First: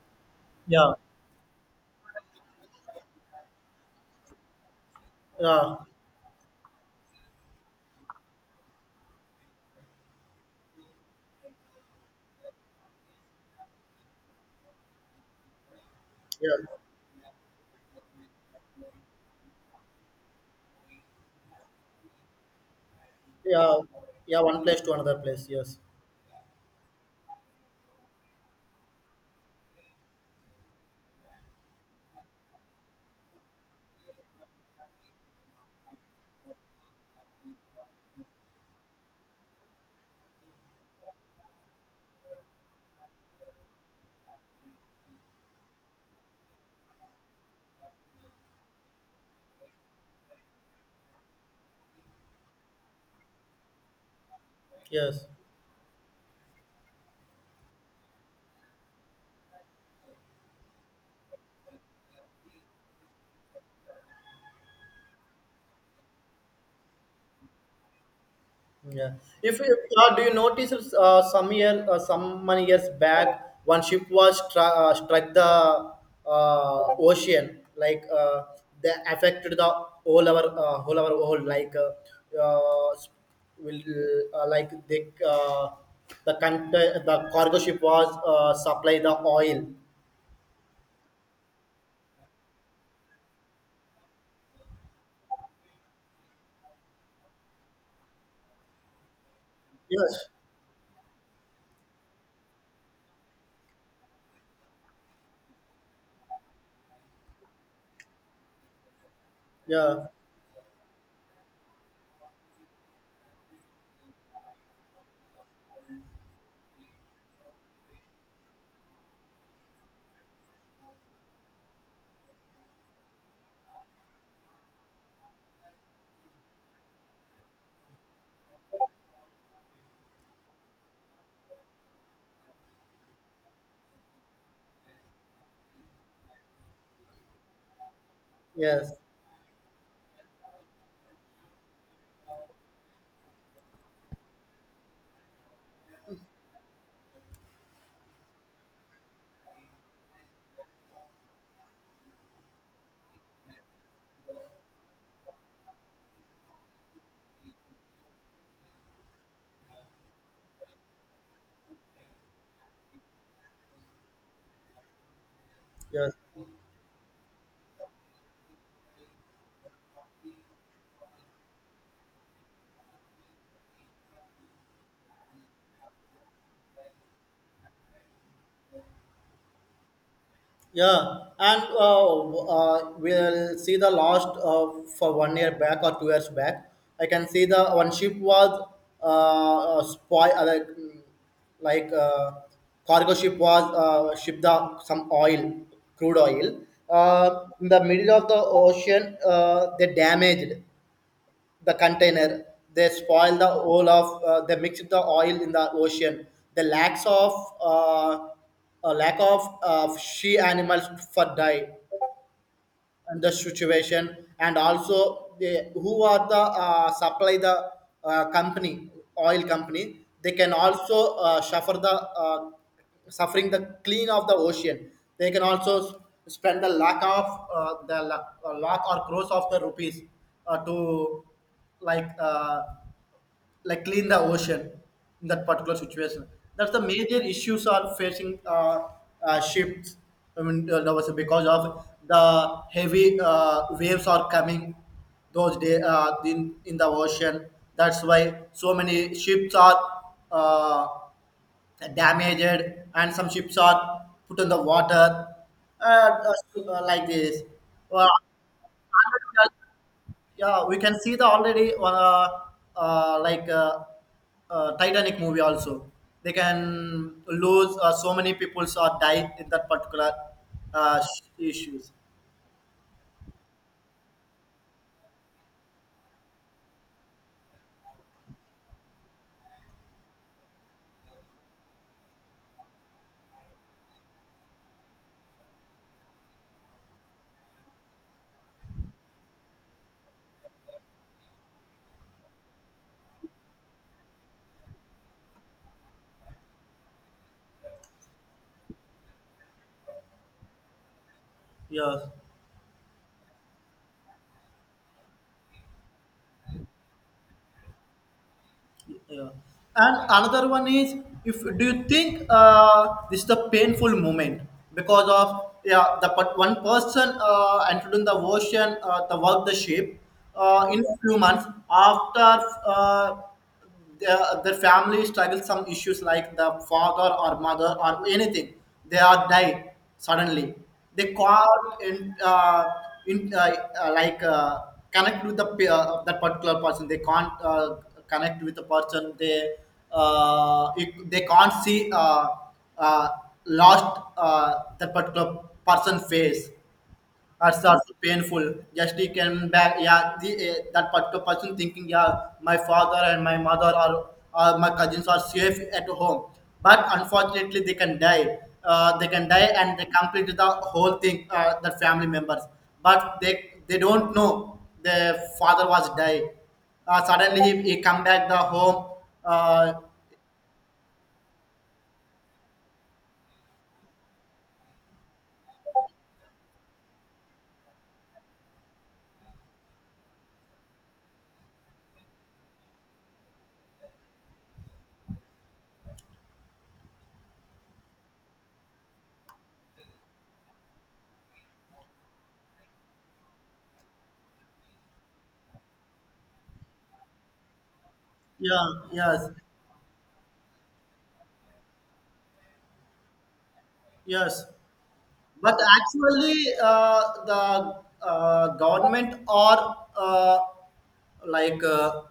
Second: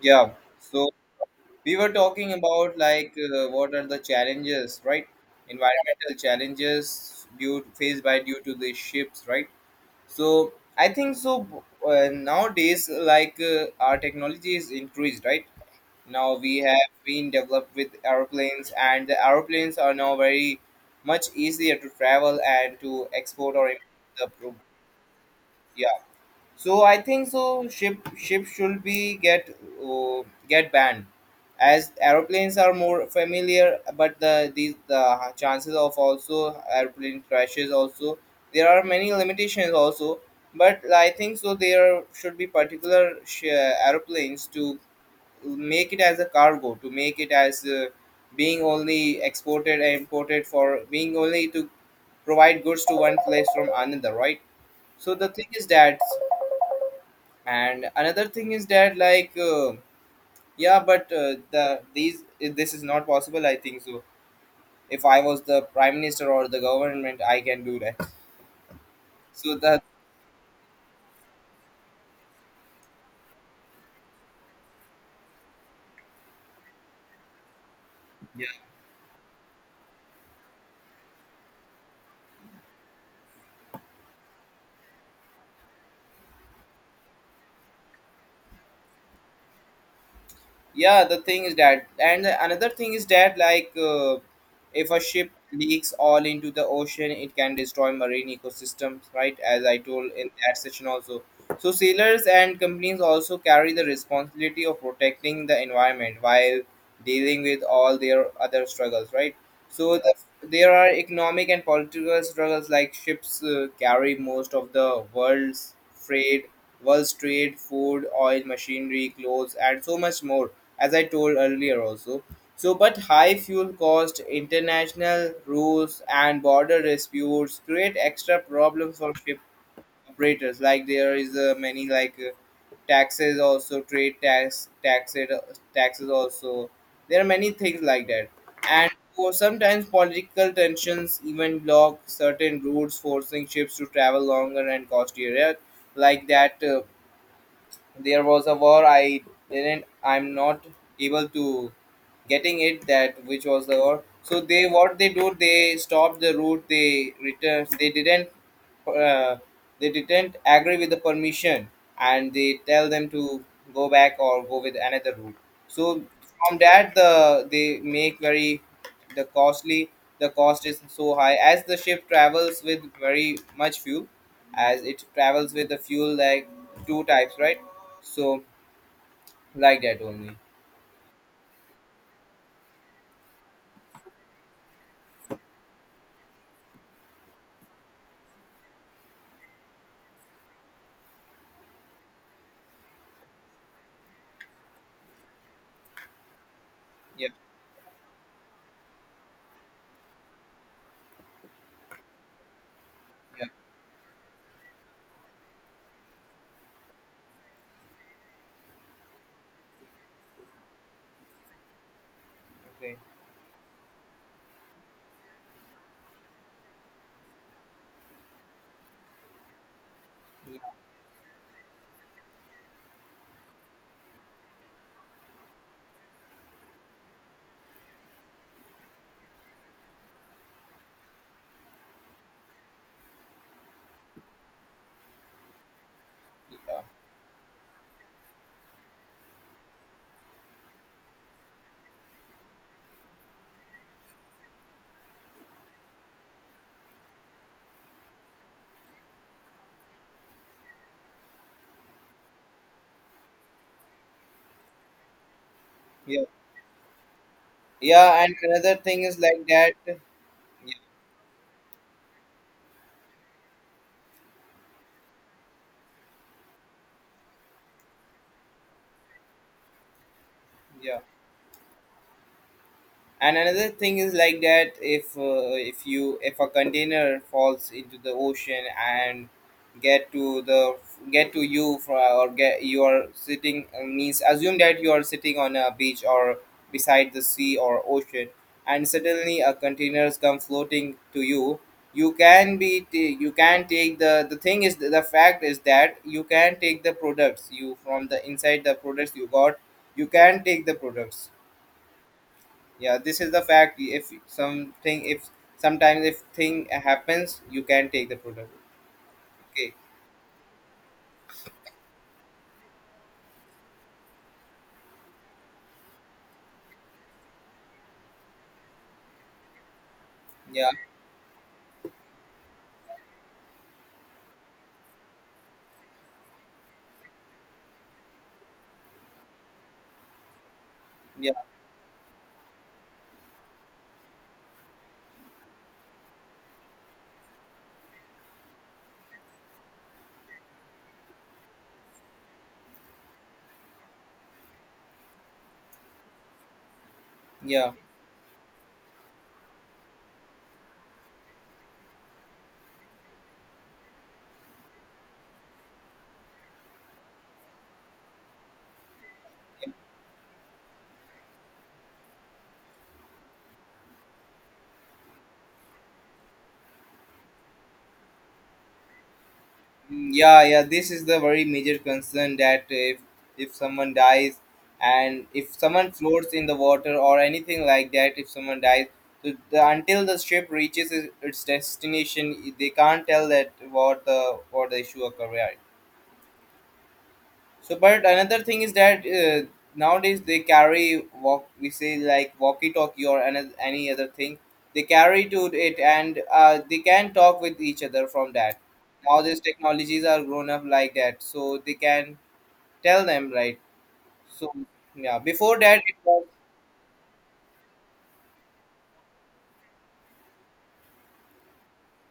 Yeah. So Yeah, we were talking about what are the challenges, right? yeah, Environmental challenges due faced by due to the ships, right? So I think so. Nowadays, our technology is increased, right? Now we yeah, have been developed with aeroplanes, and the aeroplanes are now very much easier to travel and to export or yeah, import the yeah. pro- One place to another place. Yes, yeah, so I think so. Ship should be uh, get banned, as aeroplanes are more familiar. But the chances of also aeroplane crashes also there are many limitations also. But I think so. There should be particular aeroplanes to make it as a cargo, to make it as being only exported and imported, for being only to provide goods to one place from another, right? So yes, the thing is that, and another thing is that yeah, but the these this is not possible, I think so. If I was the prime minister or the government, I can do that. yeah. So If you the, do you notice some many years back, one ship was struck the ocean, like they affected the whole like uh, will like the cargo ship was supply the oil. yeah, the thing is that, and another thing is that if a ship leaks all into the ocean, it can destroy marine ecosystems, right? As I told Yes, in that session also. So sailors and companies also carry the responsibility of protecting the environment while dealing with all their other struggles, right? So yeah, the, there are economic and political struggles. Like ships carry most of the world's trade, world's trade, food, oil, machinery, clothes, and so much more, as I told earlier also. So, but high fuel cost, international rules, and border disputes create extra problems for ship operators. Like there is many taxes also, trade tax, taxes, taxes also. There are many things like that, and yes, for sometimes political tensions even block certain routes, forcing ships to travel longer and costlier. Yeah. Like that. There was a war, I didn't, I'm not able to getting it that which was the war. So they, what they do, they stopped the route, they return. They didn't uh, they didn't agree with the permission, and they tell them to go back or go with another route. So yes. from that, the they make very the costly, the cost is so high, as the ship travels with very much fuel, as it travels with the fuel like two types, right? So like that only. Yeah, and we'll see the last for 1 year back or 2 years back. I can see the one ship was spoil like cargo ship was ship the some oil, crude oil. Yeah, In the middle of the ocean, they damaged the container, they spoil yeah, the whole of they mix the oil in the ocean, the lacks of uh, a lack of she animals for die, okay. and the situation. And also they who are the supply the company oil company, they can Yeah, also suffer the uh, suffering, the clean of the ocean. They can also spend the lack of lakh or crores of the rupees to like uh, like clean the ocean in that particular situation. That's the yeah, major issues are facing ships. I mean, that was because of the heavy waves are coming those day in the ocean. That's why so many ships are uh, damaged, and some ships are put in the water, uh, yeah. Like this. Well, Yeah, and another thing is like that. Yeah, yeah, we can see the already like Titanic movie also, they can lose so many peoples or die in that particular yeah, issues. and another thing is like that. If if you, if a container falls into the ocean and get to the, get to you for, or get, you are sitting means assume that you are sitting on a beach or beside the sea or ocean, and suddenly a containers come floating to you, you can be you can take the thing is, the fact is that you can take the products, you from the inside the products you got, you can take the products. Yeah, Yeah, this is the fact, if something, if sometimes, if thing happens, you can take the product. yeah. Okay. And another one is, if do you think this is a painful moment? Because of, yeah, one person entered in the ocean, the work the ship Yeah, in a few months after, uh, their family struggles some issues, like the father or mother or anything, they are died suddenly. They yeah, caught in like connect with the that particular person, they can't connect with the person. They they can't see, uh, lost that particular person face. That's yeah. also painful. Just he can back, yeah, that particular person thinking, yeah, my father and my mother, or my cousins are safe at home. But unfortunately, they can die. They can die and they complete the whole thing, the family members. But they don't know their father was died. Suddenly he come back the home. Uh, Mm, yeah, yeah, this is the very major concern that if someone dies, and if someone floats in the water or anything like that, if someone dies, so the, until the ship reaches its destination, they can't tell that what the, what the issue occurred. So, but another thing is that nowadays they carry walk. We say like walkie-talkie or any other thing. They carry to it, and they can talk with each other from that. yeah, Now yes, these technologies are grown up like that, so they can tell them, right. yes. So yeah, before But that it was, actually, the government or like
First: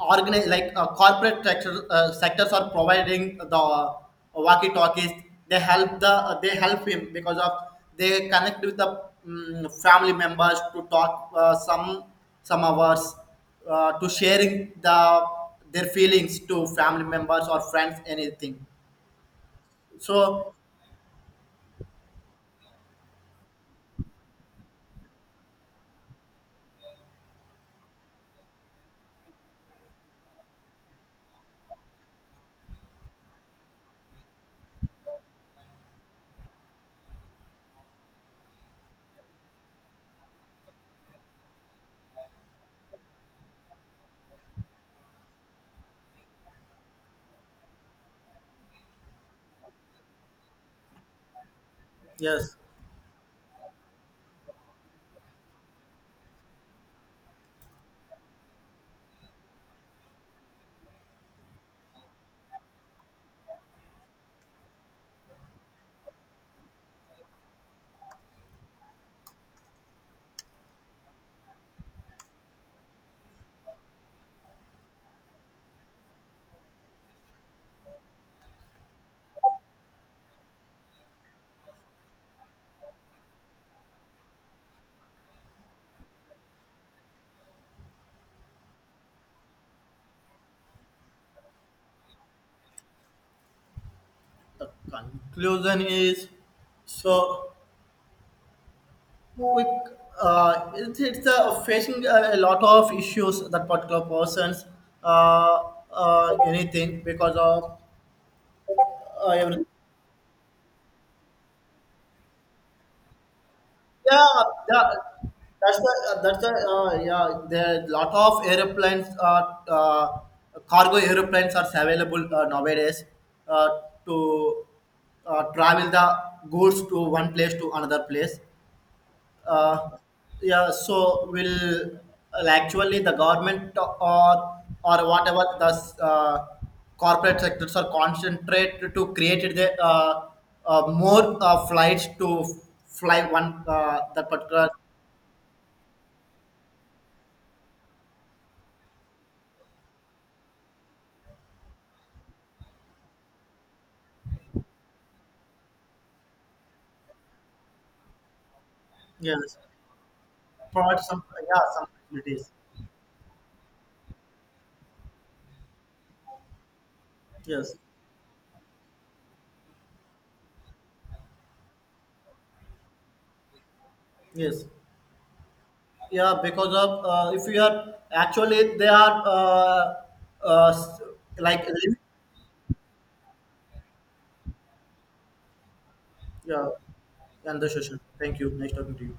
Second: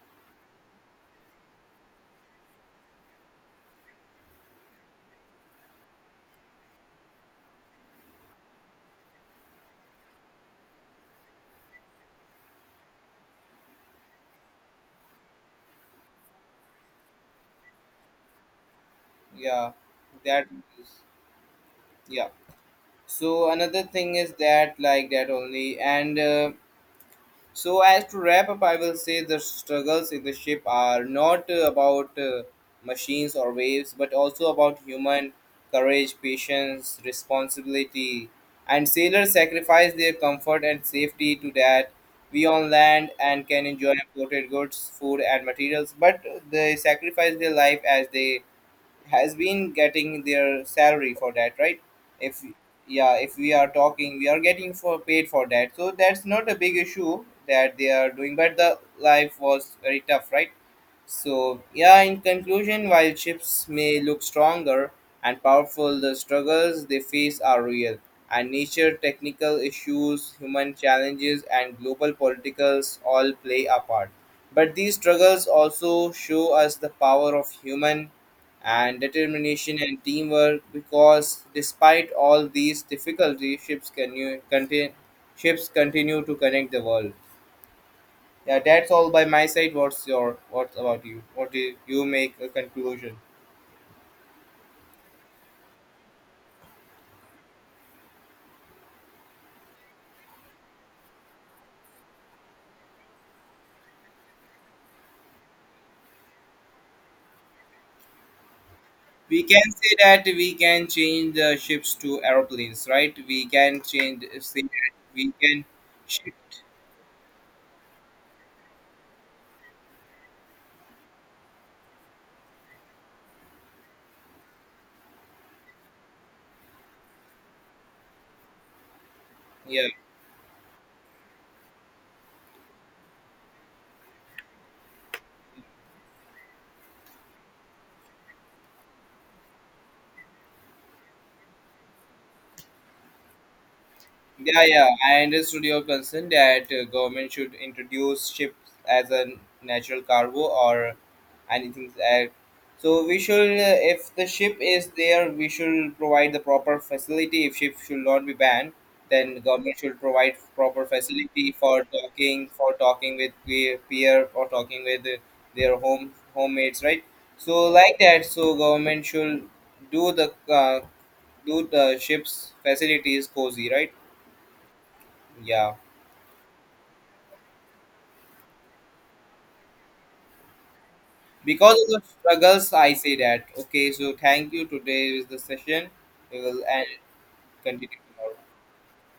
corporate sectors are providing the walkie talkies. They help him because of, they connect with the family members to talk some hours to sharing the, their feelings to family members or friends anything. yeah, that So, is- yeah. So another thing is that like that only and. So, as to wrap up, I will say the struggles in the ship are not about machines or waves, but also about human courage, patience, responsibility. And sailors sacrifice their comfort and safety to that we on land and can enjoy imported goods, food, and materials, but they sacrifice their life as they has been getting their salary for that, right? If, yes. yeah, if we are talking, we are getting for paid for that, so that's not a big issue that they are doing, but the life was very tough, right? So, yeah, in conclusion, while ships may look stronger and powerful, the struggles they face are real. And nature, technical issues, human challenges, and global politicals all play a part. But these struggles also show us the power of human and determination and teamwork, because despite all these difficulties, ships, can, continue, ships continue to connect the world. Yeah, that's all by my side. What's your, what's about you? What do you make a conclusion? The conclusion is so quick. It's facing a lot of issues, that particular persons uh, anything, because of We can everything. say that we can change the ships to aeroplanes, right? We can change, Yeah, say yeah, that we can that's the uh, that's the shift. uh, yeah. There are lot of cargo airplanes are available nowadays uh, to travel the goods to one place to another place. uh, Yeah. yeah, so will actually the government or whatever the uh, corporate sectors are concentrate to create the more flights to fly one that Yeah, particular. yeah. I understood your concern that government should introduce ships as a natural cargo or anything like. So we should, if the ship is there, we should provide the proper facility. If ship should not be banned, then the Yes, government should provide proper provide some, facility yeah, some facilities. for talking with peer, peer, or talking with their home homemates, right? So Yes, like that, so government should do the uh, do the ship's facilities cozy, right? yes. Yeah, Yeah, because of, if you are actually they are uh, s- like. because of the struggles, I say that. Okay, so thank you. Today is the session. We will Yeah, end, and the continue session, tomorrow. thank you, nice talking to you.